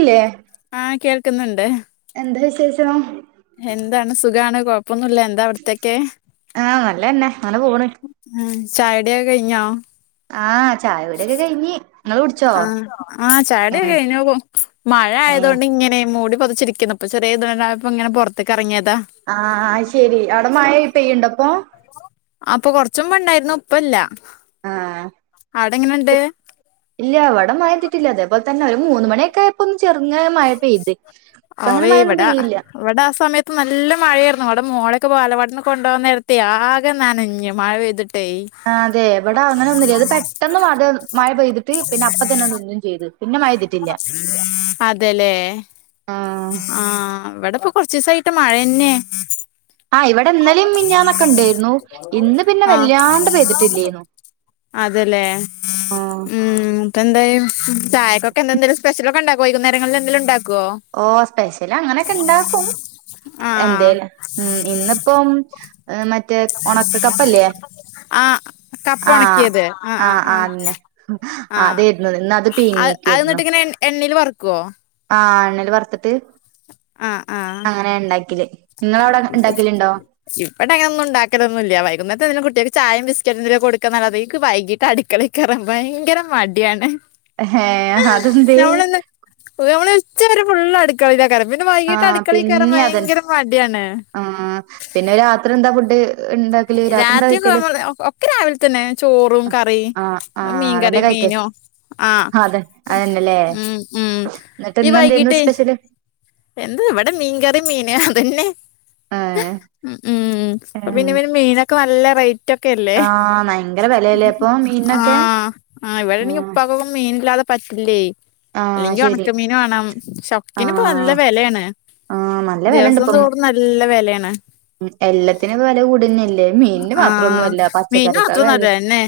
ഇല്ലേ ആഹ് കേൾക്കുന്നുണ്ട് എന്ത വിശേഷം എന്താണ് സുഖാണ് കൊഴപ്പൊന്നുല്ല എന്താ അവിടത്തേക്കെ ആഹ് നല്ലന്നെ അങ്ങനെ പോണ് അഹ് ചായുടിയക്കെ കഴിഞ്ഞോ ആഹ ചായ കൂടൊക്കെ കഴിഞ്ഞ് ഇങ്ങള് കുടിച്ചോ ആ ആഹ് ഏഹ് ചായുടൊക്കെഞ്ഞ് മഴ ഏഹ് ആയതൊണ്ട് ഇങ്ങനെ മൂടി പൊതച്ചിരിക്കുണു അപ്പ ചെറിയ ഇതുണ്ടായ പ്പൊങ്ങനെപുറത്തിറങ്ങിയതാ ആഹ് അത് ശെരി അവിടെ മായ പെയ്യുണ്ടപ്പോ അപ്പൊ കൊറച്ചുമ്പോണ്ടായിരുന്നു ഇപ്പല്ല ആഹ് അവ്ടെങ്ങനെണ്ട്? ഇല്ല ഇവടെ മഴെയ്യ്ത്ട്ട്‌ല്ലാ അതേപോലെതന്നെ ഒരു മൂന്ന് മണിയൊക്കെ ഒരു ചെർങ്ങനെ മഴ പെയ്ത് ഇപ്പങ്ങനെ മഴയൊന്നും പെയ്യില്ലാ. ഇവടെ ആഹ് സമയത്ത് ന്നല്ല മഴേർന്നു ഇവടെ മോളേക്കെ വാലവാടിന്ന് കൊണ്ടോവാൻ ന്നെരത്തെയ് ആകെ ന്നനഞ്ഞു മഴ പെയത് ട്ടെയ് ആഹ് അതെ ഇവടെ അങ്ങനൊന്നുല്ല ഇത് പെട്ടെന്ന് മത മഴ പെയ്തിട്ട് പിന്നെ അപ്പ തന്നെ ന്നിന്നും ചെയ്ത്. പിന്നെ മഴ പെയ്തിട്ടില്ല അതല്ലേ ആഹ് ആഹ് ഇവടെകൊ കൊർച്ചിസായിട്ട് മഴന്നെ ആഹ് ഇവിടെ ഇന്നലിം മിഞ്ഞാന്നൊക്കെ ഇണ്ടേര്ന്നു ഇന്ന് പിന്നെ ആഹ് വല്ലാണ്ട് പെയ്തിട്ടില്ലേന്നു അതെല്ലേ ആഹ് ഉം ഇപ്പെന്തെയ്? ചായക്കൊക്കെന്ത എന്തെലും സ്പെഷലക്കെണ്ടാക്കോ വൈകുന്നരങ്ങളിൽ എന്തെങ്കിലും ഇണ്ടാക്കോ? ഓഹ് സ്പെഷ്യലങ്ങനൊക്കെ ഇണ്ടാക്കും ആഹ് എന്തേല ഉം ഇന്നിപ്പം എഹ് മറ്റേ ഒണക്ക കപ്പല്ലേ? ആഹ് ആഹ് ആന്നെ അതെര്ന്നു ഇന്നട് അയ് അയ്ന്ന്ട്ട് ഇങ്ങനെ എണ്ണില് വർക്കോ? ആഹ് എണ്ണേല് വർത്ത്ട്ട് ആഹ് ആഹ് അങ്ങനെ ഇണ്ടാക്കെല്. ആഹ് [inaudible] ഇമ്പടെ അങ്ങന ഒന്നുംണ്ടാക്കലൊന്നുല്ല വൈകുന്നേത്ത് പിന്നെ കുട്ട്യാക്ക് ചായിം ബിസ്ക്കെറ്റും എന്തെങ്കിലും കൊടുക്കാന്നല്ലതെ ഇൻക് വൈഗിട്ട്അടി കളെക്കറൻ ഭയങ്കര മടിയാണ് ഹെ അതന്തെ? [inaudible] ള് രുച്ച വരെ ഫുള്ള് അടുക്കളിലെക്കാരം പിന്നെ വൈകീട്ട് ആഹ് അടുക്കളി കെറാൻ പിന്നെ അതന്നെ ഭയങ്കര മടിയാണ്. ആഹ് പിന്നെ രാത്രി എന്താ ഫുഡ്? ഉണ്ടാക്കല് രാത്രി എന്താ കഴിക്കല് രാത്രിവുന്ന്ലെ ഒക് ഒക്കെ രാവിൽ തന്നെ ചോറും കറിം ആഹ് മ്പ്ടെ ആഹ് മീകറി അതന്നെ കഴിക്കല് മീന്നും ആഹ് അതെ പിൻ അതന്നെല്ലേ ഉം ഉം എന്നിട്ട് ഈ ഇന്ന് എന്തായിരുന്നു വൈകിട്ടെയ് സ്പെഷ്യല് എന്ത് ഇവടെ മീൻകറി മീന്നും അതന്നെ ഏഹ് ഉം ഉം ഇപ്പൊ ആഹ് പിന്നെ മീനൊക്കെ ന്നല്ല റെയ് റ്റൊക്കെല്ലേ ഭയങ്കര വിലയല്ലേ അപ്പൊ മീനിനൊക്കെ ആഹ് ആ ഇവടെണേങ്കി ആഹ് പ്പക്കൊക്കെ മീന്നില്ലാതെ പറ്റില്ലേയ് ആഹ് അല്ലെങ്കി ശരി ഉണക്കമീന് വാണം ക്ഷൊക്ക്ത്തിനും ആഹ് പ്പന്നല്ലെ വെലെണ് ആഹ് നല്ല വെലണ്ട് ദിവസം ഇപ്പം തോറുംന്നല്ലെ വെലെണ്. ഉം എല്ലാത്ത്നും വെല കൂടന്നല്ലേ മീന് മാത്രംന്നോല്ല പച്ചക്കറിക്കൊക്കെണ് ന്നെ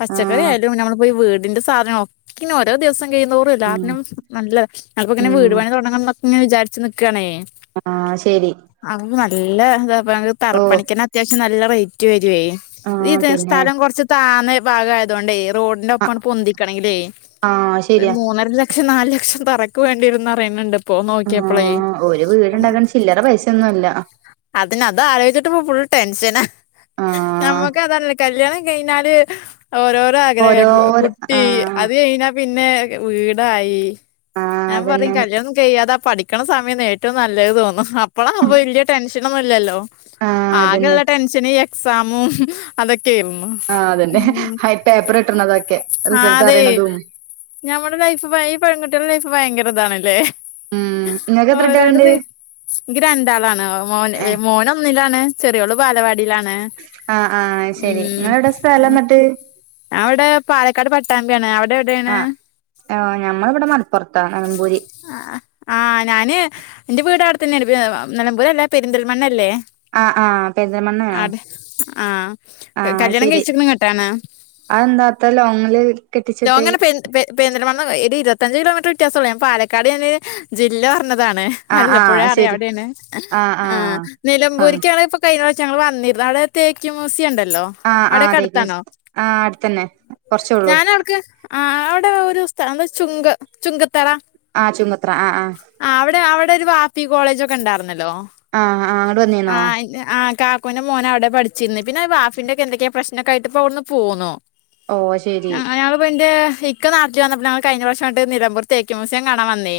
പച്ചക്കറി ആയാലും ന്നമ്മൾ പോയി വെട് തിന്റെ സാധനളൊക്കിനു ഓരോ ദിവസം കഴ്തോറും ഉം എല്ലാത്ത്നുംന്നല്ല ഞാന്പ്പോഇങ്ങെനെ വീട് ഉം പണി തൊടങ്ങണംന്നൊക് ങ്ങെവിചാരിച്ച് ന്നിക്കണേ ആഹ് ശരി അങ്ങ് ന്നല്ലെ ദപ്പോ ഞങ്ങക്ക് ഓഹ് തറപണിക്കെന്നെ അത്യാവ്ശ്യം ന്നല്ല റേറ്റ് വെരുയ് ഈ ആഹ് ത പിന്നെ സ്ഥലം കൊർച്ച് താന്ന ഭാഗായതൊണ്ടേയ്.? റോഡിന്റെ ആഹ് ഒപ്പണ് പൊന്തിക്കണെങ്കിലെ ആഹ് ഒരു ശരിയാ മൂന്നര ലക് ക്ഷം ന്നാല് ലക്ഷം തറക്ക് വേണ്ട്യരുംന്ന്റിയണ് ണ്ട്പ്പൊ നോക്കിയപ്പളേയ് ആഹ് ഒരു വീടുണ്ടാക്കാൻ ചില്ലറ പൈസയൊന്നും അല്ല. അതെന്നെ അത് ആലോയ്ച്ചിട്ട്പ്പോ ഫുൾ ടെൻഷന. ആഹ് ന്നമ്മക്കെതല്ല കല്യാണം കഴിനാല് ഓരോരോ ആഗ്രഹകും കു ഓരോര കുട്ടി ആഹ് അത് കഴിഞ്ഞാ പിന്നെ വീടായി ആഹ് ഞാൻ അതന്നെ പറയും കല്യാണം കയ്യാതാ പഠിക്ക്ണ സമയണ് ഏറ്റവും ന്നല്ലത് തോന്നും അപ്പളാവുംമ്പോ വല്ല്യ ക്ഷിണോന്നുല്ലല്ലോ ആഹ് അതന്നെ ആകെള്ള ടെൻഷന് എക്സാമും അതൊക്കെര്ന്നു. ആഹ് അതന്നെ ഹെ പേപ്പറ്ട്ട്ണതൊക്കെ റിസൾട്ട് അറിണതും. ഞമ്മളെ ലൈഫ് പയെ പെൺകുട്ട്യാളെ ലൈഫ് ഭയങ്കരതാണ്ല്ലേ? ഉം ഇങ്ങക്ക് എത്രട്ട്യാള്ണ്ട്? എൻക്ക് രണ്ടാളാണ് മോൻ വെ മോനൊന്നിലാണ്. ചെറിയോള് ബാലവാടിയിലാണ് ആഹ് ആഹ് ശരി ഉം നിങ്ങളെവിടെ സ്ഥലം എന്നിട്ട് അവിടെ പാലക്കാട് പട്ടാമ്പിയാണ്. അവിടെ.. എവിടെയാണ് ആഹ് ആ ഞമ്മളിവിടെ മലപ്പുറത്താണ് നെലമ്പുര് ആ ആഹ് ഞാന് എന്റെ വീട്, അവിടെത്തന്നെ ആണ്. നിലമ്പൂര് അല്ല പെരിന്തൽമണ്ണല്ലേ? ആഹ് ആഹ പെരിന്തൽമണ്ണയാ. ആഹ് കല്യാണം കഴിച്ചത് ഇങ്ങോട്ടാണ്. അതെന്താ അത്ര ലോങ്ങില് കെട്ടിച്ച് വിട്ടേ.? ലോങ്ങാണ് പെ പെ പെരിന്തൽമണ്ണ ഒരു ഇരുപത്തഞ്ചച് കിലോമീറ്റർ വ്യത്യാസമുള്ളൂ. പാലക്കാട് എന്നൊരു ജില്ല പറഞ്ഞതാണ്. ആഹ് നല്ലപ്പുഴ ആഹ് അറിയാം. ശരി അവിടെയാണ് ആഹ് ആ ആഹ് ആഹ് നിലംമ്പൂരിക്കാണ പ്പോ കഴിഞ്ഞ പ്രാവിശ്യം ഞങ്ങള് വന്നിരുന്നു. അവിടെ തേക്ക് മ്യൂസിയം ഉണ്ടല്ലോ.? ആഹ് ആ അ തേക്ക് മ്യൂസിയം ആ അടുത്തന്നെ. കൊറച്ചേ ഉള്ളൂ ഞാനിടക്ക്, ആ അവിടെ ഒരു സ്ഥലം ചുങ്ക ചുങ്കത്തറ. ആഹ് ചുങ്കത്തറ ആഹ് അ.. ആഹാംഅവിടെ. അവിടെ ഒരു പാപ്പി കോളേജൊക്കെ ഉണ്ടായിരുന്നല്ലോ ആഹ് ആഹ് അങ്ങട് ആ വന്നീന്നോ ആ കാ എൻ്റെ മോന് അവിടെ പഠിച്ചിരുന്നു. പിന്നെ ആ വാഫിന്റെ എന്തൊക്കെയോ പ്രശ്‌നോക്കയായിട്ട്, ഇപ്പോ അവിടുന്നു പോന്നു. ഓ ശരി അയാളിപ്പോ എന്റെ ഇക് ഇക്ക നാട്ടിൽ വന്നപ്പോ ഞങ്ങൾ കഴിഞ്ഞ വർഷം അങ്ങോട്ട് നിലമ്പൂർ തേക്ക് മ്യൂസിയം കാണാൻ വന്നേ.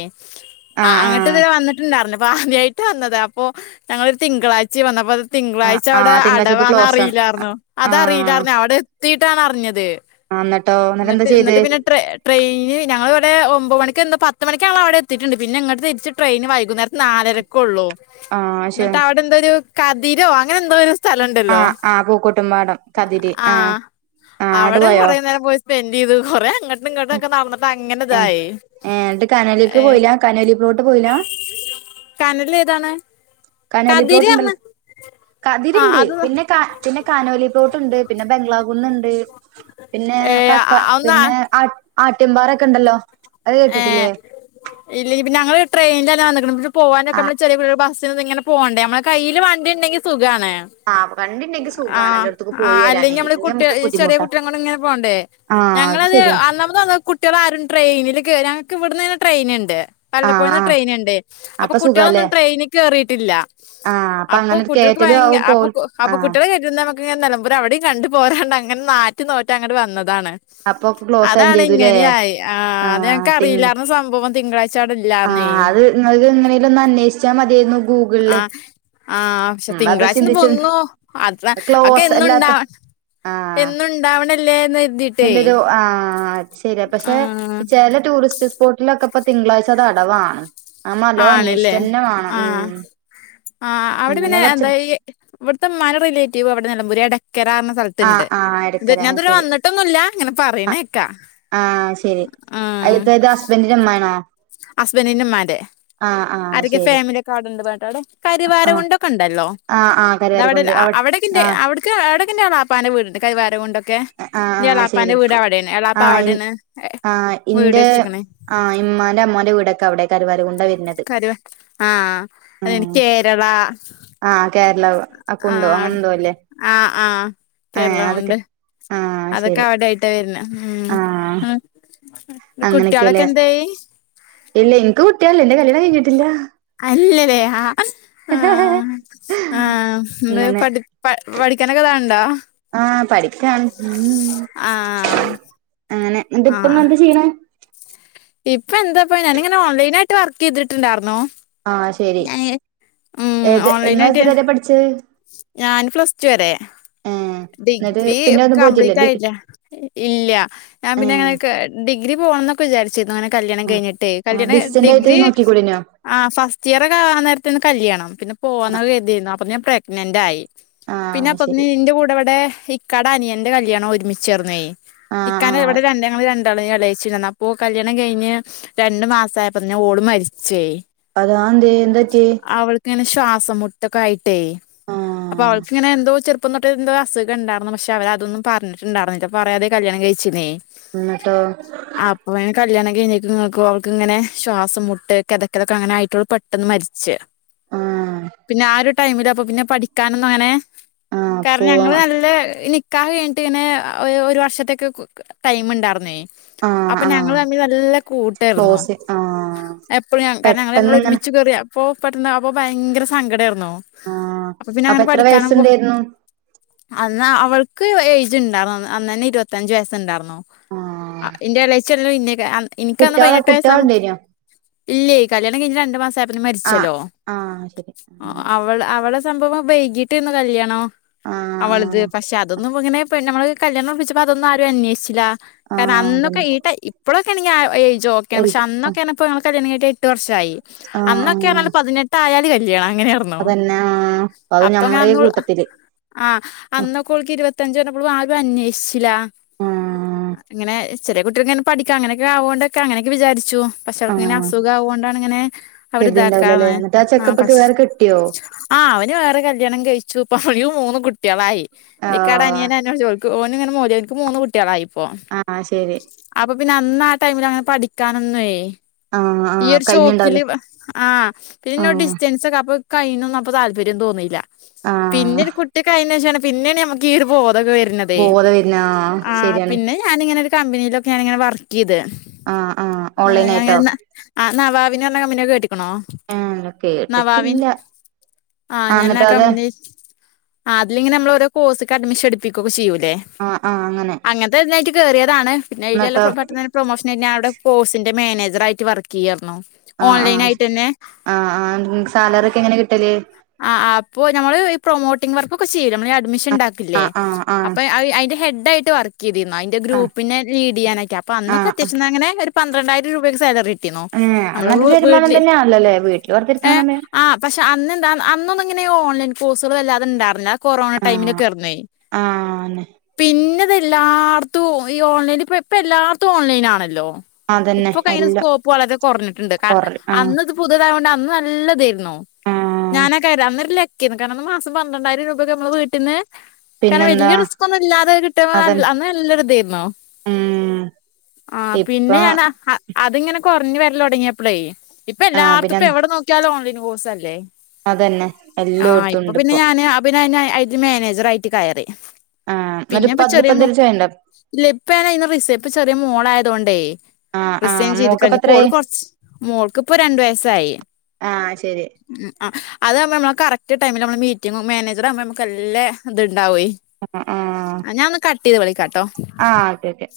ആഹ് അങ്ങട്ട് വന്നിട്ടുണ്ടായിരുന്നു. അപ്പ ആദ്യമായിട്ട് വന്നത്. അപ്പൊ ഞങ്ങളൊരു തിങ്കളാഴ് ച്ചേ വന്നപ്പോ അത് ആഹ് തിങ്കളാഴ്ച അവിടെ ആഹ് തിങ്കളാഴ്ച ക്ലോസാണ് അടവാണെന്ന്റിയില്ലായിരുന്നു. ആഹ് അതറിയില്ലായിരുന്നു അവിടെ എത്തീട്ടാണ് അറിഞ്ഞത്. ആഹ് എന്നിട്ടോ എന്താ എന്നിട്ട്, ചെയ്ത് എന്നിട്ട് പിന്നെ ട്രേ ട്രെയിന് ഞങ്ങളവിടെ ഒമ്പമണിക്ക് പത്ത് മണിക്കാണ് അവിടെ എത്തിട്ടുണ്ട്. പിന്നെ ഇങ്ങോട്ട് തിരിച്ച് ട്രെയിൻ വൈകുന്നേരം നാലര ക്കൊള്ളൂ. ആഹ് അക്ഷേ എന്തോ ഒരു കതിരോ, അങ്ങനെ എന്തോ ഒരു സ്ഥലുണ്ടല്ലോ. ആഹ് ആഹ് പൂക്കോട്ടുംപാടം കതിര് ആഹ്.. ആഹ് അങ്ങട് അവിടെ പോയോ കുറേ നേരം പോയി സ്പെൻഡറ് ചെയ്തു. കൊറെേ അങ്ങട്ട് നിങ്ങോട്ടൊക്കെ നടന്നിട്ട് അങ്ങനെ ഏഹ് ഇതായി ഏഹ് എന്നിട്ട് കനോലിക്ക് ഏഹ് പോയില്ല കനോലി പ്ലോട്ട് പോയില്ല കനല് ഏതാണ്? കനാലി കതിര് പറഞ്ഞ പേട്ടുണ്ടല്ലോ ആ കതിരുണ്ട്. അത് പിന്നെ കാ പിന്നെ കാനോലി തോട്ടുണ്ട്. പിന്നെ ബംഗ്ലാകുന്നുണ്ട്. പിന്നെ ഏ കക്ക. ഒന്ന് പിന്നെ. ആട്ടിൻപാറൊക്കെ ഉണ്ടല്ലോ. അത് ഏഹ് കേട്ടിട്ടില്ലേ ഇല്ല ഞങ്ങൾ ട്രെയിനിൽ തന്നെ വന്നു. പോവാനൊക്കെ ആഹ് നമ്മള് ചെറിയ ബസ് ഇങ്ങനെ പോവണ്ടേ. നമ്മളെ കയ്യിയില് വണ്ടി ഉണ്ടെങ്കിൽ സുഖണ്. ആഹ് വണ്ടിണ്ടെങ്കി ആ സുഖാണ് എല്ലോടത്തേക്ക് ഹ്ആ പോയി വരാന് അല്ലെങ്കിൽ നമ്മള് ഇല്ലെങ്കി കുട്ടികൾ നമുക്ക് ചെറിയ ബുദ്ധിമുട്ടാ കുട്ടികളെ കൊണ്ട്, ഇങ്ങനെ പോകണ്ടേ ആഹ് അത് ഞങ്ങളത് ശരിയാണ് അന്നൊന്നും കുട്ടികൾ ആരും ട്രെയിനിൽ കേറാൻ, ഞങ്ങക്ക് ഇവിടന്ന് തന്നെ ട്രെയിൻ ഇണ്ട്. ആഹ് വല്ലപ്പോഴന്ന് ആഹ് ട്രെയിൻ ഉണ്ട്. അപ്പൊ കുട്ടികളൊന്നും ട്രെയിനി കേറിയിട്ടില്ല. ആഹ് അപ്പൊ അങ്ങനെ കുട്ടികൾക്ക് കേറ്റലും ഭയങ്കര, ആവും പോവ അപ്പൊ. അപ്പൊ ആഹ് കുട്ടികള് ഇന്ന് നമക്ക് ഇങ്ങനെ നിലമ്പൂർ അവിടെയും കണ്ട് പോരാണ്ടണ്ട് അങ്ങനെ ആറ്റ് നോറ്റ് അങ്ങടെ വന്നതാണ് അപ്പൊ ക്ലോസ് ആയും അതാണ് ചെയ്തുല്ലേ ഇങ്ങനെ ആയി ആഹ് അത് അറിയില്ലാരുന്നു. സംഭവം തിങ്കളാഴ്ച അവിടെ ഇല്ലന്നേ ആഹ് അത് നിങ്ങൾക്ക് എങ്ങനെലും ഒന്ന് അന്വേഷിച്ചാൽ മതിയായിരുന്നു ഗൂഗിളില് ആഹ് ആഹ. പക്ഷെ ഉം അത് തിങ്കളാഴ്ചന്ന് ചിന്തിച്ചിണ്ട് പോന്നോ. അത് അതൊക്കെ ക്ലോസ് അല്ലാത്ത എന്നുണ്ടാവ ആഹ് എന്നുണ്ടാവണല്ലേന്ന് ക നല്ലൊരു ആ ശരി. ആ പക്ഷെ ചില ടൂറിസ്റ്റ് സ്പോട്ടിലൊക്കെ ഇപ്പം തിങ്കളാഴ്ച അത് അടവാണ് ആഹ് നല്ലോ ആണല്ലേ. അന്വേഷിച്ചന്നെ വേണം ആ ഉം ആ അവിടെ അങ്ങനെ പിന്നെ കൊറച്ച് എന്തായി ഇവിടുത്തെ ഇമ്മാന്റെ റിലേറ്റീവ് അവിടെ നിലമ്പൂരിൽ എടക്കര എന്ന സ്ഥലത്ത് ണ്ട്. ആഹ് ആഹ് ഇത് എടക്കര ആഹ് ഞാനിതുവരെ ശരി വന്നിട്ടൊന്നുമില്ല. ഇങ്ങനെ പറയുന്ന ആഹ് കേൾക്കാ ആഹ് ശരി. അടുത്തുളളത് ഹസ്ബൻഡന്റെ ഉമ്മാണോ ഹസ്ബൻഡറിന്റെ ഉമ്മാൻ്റെ. അവരൊക്കെ ഫാമിലിയൊക്കെ അവിടുണ്ട്. ആഹ് കരിവാരക്കുണ്ടൊക്കെ ഉണ്ടല്ലോ ആഹ് ആഹ് അത അവിടെ കരുവാരക്കുണ്ട് അവിടെക്ക ആഹ് അവിടൊക്കെ എൻ്റെയാളാ. എളാപ്പാന്റെ വീട്ണ്ട്. കൈരവാരകുണ്ടൊക്കെ ആഹ് ആഹ് എളാപ്പാന്റെ ശരി വീട് അവിടെയാണ് എളാപ്പ അവിടെന്ന് ആ ഇന്റെ ആ ഇമ്മാന്റെ അമ്മമാന്റെ വീടൊക്കെ അവിടെ കരുവരക്കുണ്ട് വരുന്ന ആഹ അ കേരള ആഹ കേരള ക്കുണ്ട് ഉണ്ടോ ആഹ് അങ്ങനെന്തോ അല്ലേ ആഹ് ആഹ് ആ ഏ കേരള അതൊക്കെ കൊണ്ട് ആഹ് അതൊക്കെ ശരി അവിടെയിട്ടാ വരുന്ന ഉം ആഹ് കുട്ടികളൊക്കെ അങ്ങനെയൊക്കെല്ലേ എന്തായി ഇല്ല എനിക്ക് കുട്ടിയാള് ഇല്ലേ എന്റെ കല്യാണം കഴഞ്ഞിട്ടില്ല അല്ലതേ ആഹ് ആഹ് ആഹ് എന്താ അങ്ങനെ പഠി പ പഠിക്കാന് ഇത് ആക്ണ്ടോ ആഹ് പഠിക്കാണ് ആഹ് അങ്ങനെഇന്നട്ട് ഇപ്പം ആഹ് എന്താ ചെയ്യണ് ഇപ്പൊ എന്താപ്പ ഞാന് ഇങ്ങെനെ ഓൺലൈൻ ആയിട്ട് വർക്ക് ചെയ്തിട്ടുണ്ടായിരുന്നോ ആഹ് ശരി ഏത് നിങ്ങെള് ഓൺലൈനായിട്ട് എത്ര വരെ പഠിച്ചത് ഞാൻ പ്ലസ് ടു വരെ ഏഹ് എന്നിട്ട് ഡിഗ്രി പിന്നെ ഒന്നും പോയിട്ടില്ലേ കംപ്ലീറ്റ് ഡി ആയില്ല ഇല്ല ഞാൻ പിന്നെ ഏഹ് അങ്ങനെെ ഡിഗ്രി പോകണം എന്നൊക്കെ വിചാരിച്ചിരുന്നു അങ്ങനെ കല്യാണം ആഹ് കഴിഞ്ഞിട്ട് ട്ട് ആഹ് കല്യാണം ഡിസ്റ്റന്റ് ആയിട്ട് ഡിഗ്രി നോക്കിക്കൂടേനോ ആ ഫസ്റ്റ് ഇയർ ഒക്കെ ആണെ നേരത്തെന്ന് കല്യാണം പിന്നെ പോകുന്നൊക്കെ കരുതിരുന്നു അപ്പൊ ഞാൻ പ്രഗ്നെന്റ് ആയി പിന്നെ ആഹ് അപ്പം ശരി ഇന്റെ കൂടെ ഇവിടെ ഇക്കടെ അനിയന്റെ കല്യാണം ഒരുമിച്ചേർന്നേ ആഹ് ഇക്കാന്റെ ആഹ് ഇവിടെ രണ്ട് ഞങ്ങള് രണ്ട് ള ഇളയിച്ചിണ്ടന്ന അപ്പൊ കല്യാണം കഴിഞ്ഞ് രണ്ടു മാസം ആയപ്പോ തന്നെ ഓള് മരിച്ചേ അതാ അയ് എന്തോ എന്ത് പറ്റി ഇങ്ങനെ ശ്വാസം മുട്ടൊക്കെ ആയിട്ടേ അപ്പൊ ആഹ് അവൾക്കിങ്ങനെന്തോ ചെറുപ്പം തൊട്ട എന്തോ അുഖം ഉണ്ടായിരുന്നു പക്ഷെ അവരതൊന്ന പറഞ്ഞിട്ടുണ്ടായിരുന്നില്ല പറയാതെ കല്യാണം കഴിച്ചിനേയ് എന്നിട്ടോ അപ്പൊ അന് കല്യാണം കഴിഞ്ഞ നിക്ക് അവളക്ക് ഇങ്ങനെ ശ്വാസം മുട്ട് കെതക്കെ ലെക്കെ അങ്ങനെയിട്ടുള്ള പെട്ടന്ന് മരിച്ചച്ച് ആഹ് പിന്നെ ആ ഒരു ടൈമില് അ പിന്നെ പഠിക്കാനൊന്നും അങ്ങനെ ആഹ് കാരണം പോവാ ഞങ്ങള് നല്ല നി ക്കാഹ് കഴഞ്ഞിട്ട ഇങ്ങനെ ഒരു വർഷത്തേക്ക ടൈം ഉണ്ടായിരുന്നേ ആഹ് അപ്പൊ ഞങ്ങള് ആഹ് തമ്മില് നല്ല കൂട്ട ട്ടായിരുന്നു ക്ലോസ് ആഹ് എപ്പോഴും ഞാൻ കാരണം ഞങ്ങൾ പെട്ടെന്ന് രണ്ടാളും ഇങ്ങനെ ഒരുമിച്ച് കയറിയ ഇപ്പൊ പെട്ടെന്ന് അപ്പൊ ഭയങ്കര സങ്കട ആയിരുനു ആഹ് അപ്പൊ പിന്നെ അങ്ങനെ എത്ര പഠിക്കാനും വയസ്സുണ്ടായിരുന്നു അന്ന് അവൾക്ക് ഏയ്ജ് ഉണ്ടായിരുന്നു അന്ന് തന്നെ ഇരുപത്തഞ്ച് വയസ്സുണ്ടായിരുന്നോ ആ ആഹ് ഇന്റെ ഇളച്ചി എല്ലാം ഇനെകാള് ഇനിക്കന്ന് കുട്ടികളെ പതിനെട്ട് വയസ്സ് ആ കുട്ടികളുണ്ടായിനോ ഇല്ലേ കല്യാണം കഴിഞ്ഞ് രണ്ടു മാസ ആയപ്പോന്ന ആഹ് മരിച്ചല്ലോ ആഹ് ശരി ആഹ് അവ അവളെ സംഭവം വൈകീട്ട് ആന്ന് കല്യാണോ അവളത് ആഹ് പക്ഷെ അതൊന്നും ഇങ്ങനെ പിന്നെ നമ്മള് കല്യാണം ഉറപ്പിച്ചപ്പോ അതൊന്നും ആരും അന്വേഷിച്ചില്ല കാരണം ആഹ് അന്നൊക്കെ അതന്നെ ഈ ടൈ ഇപ്പോഴൊക്കെ ആണോങ്കിൽ ആ എയ്ജ് ഓക്കേ പക്ഷേ വലുത് അന്നൊക്ക ആഹ് ആ പറഞപ്പേ നമ്മുക്ക് കല്ലിയാണം കഴിഞ് എട്ട് വർഷമായി അന്നൊക്കെ ആഹ് പറഞ്ഞാല് പതിനെട്ട് ആയാല് കല്യാണം അങ്ങനെ ആയിരുന്നോ നാ.. അപ്പൊ ഞാൻന്നു ആഹ് അന്നക്കൊൾക്ക് ഇരുപത്തിഞ്ച പറഞ്ഞപ്പോഴും ആരും അന്വേഷിച്ചില്ല. ആഹ് ഇങ്ങനെ ചെറിയ കുട്ടികൾ ഇങ്ങനെ പഠിക്കാം അങ്ങനെയൊക്കെ ആകോണ്ടൊക്കെ അങ്ങനെയൊക്കെ വിചാച്ചു.. പക്ഷേ അവക്കി ങ്ങനെ ആഹ് അസുഖ ആവുകൊണ്ടാണ് ഇങ്ങനെ അവർ കരുതിണ്ടാവില്ലല്ലേ ഇതാക്കാന്നേ എന്നിട്ട് ആ ചെക്കപ്പൊക്കെ പക്ഷ വേറെ കിട്ടിയോ വര് വേറെ കല്യാണം കഴിച്ചു ഇപ്പ മൂന്ന് കുട്ടികളായി ഇക്കെട ആഹ് അനിയനെോട് ചോദി ഓന്ങ്ങെമോതി എനിക്ക് മൂന്ന് കുട്ടികളായി ഇപ്പോ. ആഹ് ശരി അപ്പൊ പിന്നെ അന്ന് ആ ടൈമില് അങ്ങനെ പഠിക്കാനൊന്നേ ആഹ് ഈ ആഹ് ഒരു ചോയിക്കല് കഴിഞ്ഞിണ്ടാവല്ലേ ആഹ് പിന്നെന്നോ ആഹ് ഡിസ്റ്റൻസ് ഒക്കെപ്പൊ കയ്യിന്നും അപ്പൊ താല്പര്യം തോന്നിയില്ല. പിന്നെ ആഹ് ഒരു കുട്ടി ക്കെയേന് ശേഷമാണ് പിന്നെയാണ് നമ്മക്ക് ഈ ഒരു ബോതൊക്കെ വരുന്നത് അതെ ബോധം വരുന്ന ആഹ് ആ ശരിയാണ് പിന്നെ ഞാനിങ്ങനെ ഒരു കമ്പനിയിലൊക്കെ നങ്ങിനെ വർക്ക് ചെയ്ത് ആഹ് ആഹ് ഓൺലൈൻ ഞ ആയിട്ടോ ആന്നാ വാവിനെന്ന് കമ്പനി കേറ്റീക്കണു. ഏഹ് ന്നേ കേട്ടിട്ടില്ല. ആഹ് ആഹ്ഞാന എന്നിട്ടോ ആ അത് കമ്പനി ആ അതിലെങ്കി നമ്മള ഓരോ കോഴ്സക്ക് അഡ്മിഷൻ എടുപ്പിക്കുകൊക്കെ ചെയ്യൂല്ലേ? ആഹ് ആഹ് അങ്ങനെ അങ്ങനത്തെ ഇതിനായിട്ട് കയറിയതാണ് പിന്നെ അതിലല്ല എന്നിട്ടോ പെട്ട പ്രൊമോഷനായി് ഞാനവിടെ കോഴസിന്റെ മാനേജർ ആയിട്ട് വർക്ക് ചെയ്യായിരുന്നു. ഓൺലൈൻ ആഹ് ആയിട്ട് തന്നെ ആഹ് ആ സാലറി ഒക്കെ എങ്ങനെ കിട്ടല്. ആഹ് അഹ് അപ്പോ നമ്മൾ പ്രൊമോട്ടിംഗ് വർക്ക ഒക്കെ ചെയ്യില്ല നമ്മള് അഡ്മിഷനിണ്ടാക്കി- ക്കില്ലേ ആഹ് ആഹ് ആഹ് അപ്പൊ അതിന്റെ ഹെഡ് ആയിട്ട് വർക്ക് ചെയ്തിനു അയ് ന്റെ ആഹ് ഗ്രൂപ്പിനെ ലീ്ഡ് ചെയ്യാനൊക്കെ അപ്പൊ ആഹ് അന്നൊക്കെ ആഹ് അത്യാശ്യം അങ്ങനെ പന്ത്രണ്ടായിരം രൂപക്കെ സാലറി ട്ടിനു ഏഹ് അത് നമ്മള നല്ലൊരു വരുമാനം വീട്ടില് തന്നെയാണല്ലോല്ലേ വീട്ടിൽ വെറുതിരിക്കണ ഏഹ് സമയം ആഹ് പക്ഷെ അന്ന് എന്താ അന്ന ഇങ്ങനെ ഓൺലൈൻ കോഴ്സുകൾല്ലാതെണ്ടാർന്ന്ല്ലേ കൊറോണ ആഹ് ടൈമിലൊകെ ഇർന്നേ ആഹ് പിന്നെതെല്ലാർത്തും ഈ ഓൺലൈൻ ഇപ്പ ഇപ്പ എല്ലാർത്തും ഓൺലൈൻാണല്ലോ? അതന്നെ ഇപ്പൊ ക്കയിന് എല്ലാം സ്കോപ്പ് വളരെെ കുറഞ്ഞിട്ടുണ്ട് ക കൊറ ആഹ് അന്നത് പുതുയതായ കൊണ്ട് അന്ന് നല്ലതായിരുന്നൂ. ആഹ് ഞാനാ കാര്യം അന്നരല്ലേ ക്കിന് കാരണം മാസം പന്ത്രണ്ടായിരം രൂപൊക്കെ നമ്മള് വീട്ടിന്ന് കാരണം പിന്നെന്താ വലിയ റിസ്ക്ന്നും ഇല്ലാതെ കിട്ടല്ല അതന്നെ അന്ന് നല്ലൊരു ഇതായിരുന്നോ ഉം ആഹ് ഇപ്പൊ പിന്നെഞാനാ അത്ങ്ങനെ കുറഞ്ഞ് വരല് തുടങ്ങിയപ്പോളേ ഇപ്പൊ ആഹ് പിന്നെ എല്ലാർത്തുംപ്പ എവിടെ നോക്കിയാലും ഓൺലൈൻ കോഴ്സ്സല്ലേ? അതന്നെ. ആഹ് എല്ലോടത്തും ഇപ്പൊ ഉണ്ട് പിന്നെ ഞാന് അതി മാനേജർ ആയിട്ട് കയറി. ആഹ് പിന്നെ എന്നട്ടിപ്പ ഇപ്പ ചെറിയ മോ അതിലെന്തെലും ചെയ്യണ്ടോ? ഇല്ല ഇപ്പനാ ഇന്ന് റിസ ഇപ്പ ചെറിയ മോളായതൊണ്ടേ ആഹ് ആഹ് റെസിങ്ങ് ചെയ്ത് മോക്കിപ്പ കഴിഞ്ഞ ഇപ്പോ ഓള് എത്രായി കൊറച്ച് മോൾക്ക് ഇപ്പോ രണ്ടു വയസായി. ആഹ് ശരി ആഹ് അതാവുമ്പോ നമ്മള് കറക്റ്റ് ടൈമിൽ നമ്മള് മീറ്റിംഗും മാനേജറ ആവുമ്പോ നമുക്ക് എല്ലാം ഇത് ഇണ്ടാവുവേ ആ ആഹ് ആഹ് ഞാനൊന്ന് കട്ട് ചെയ്ത് വിളിക്കാട്ടോ? ആഹ് ഒക്കേഒക്കെ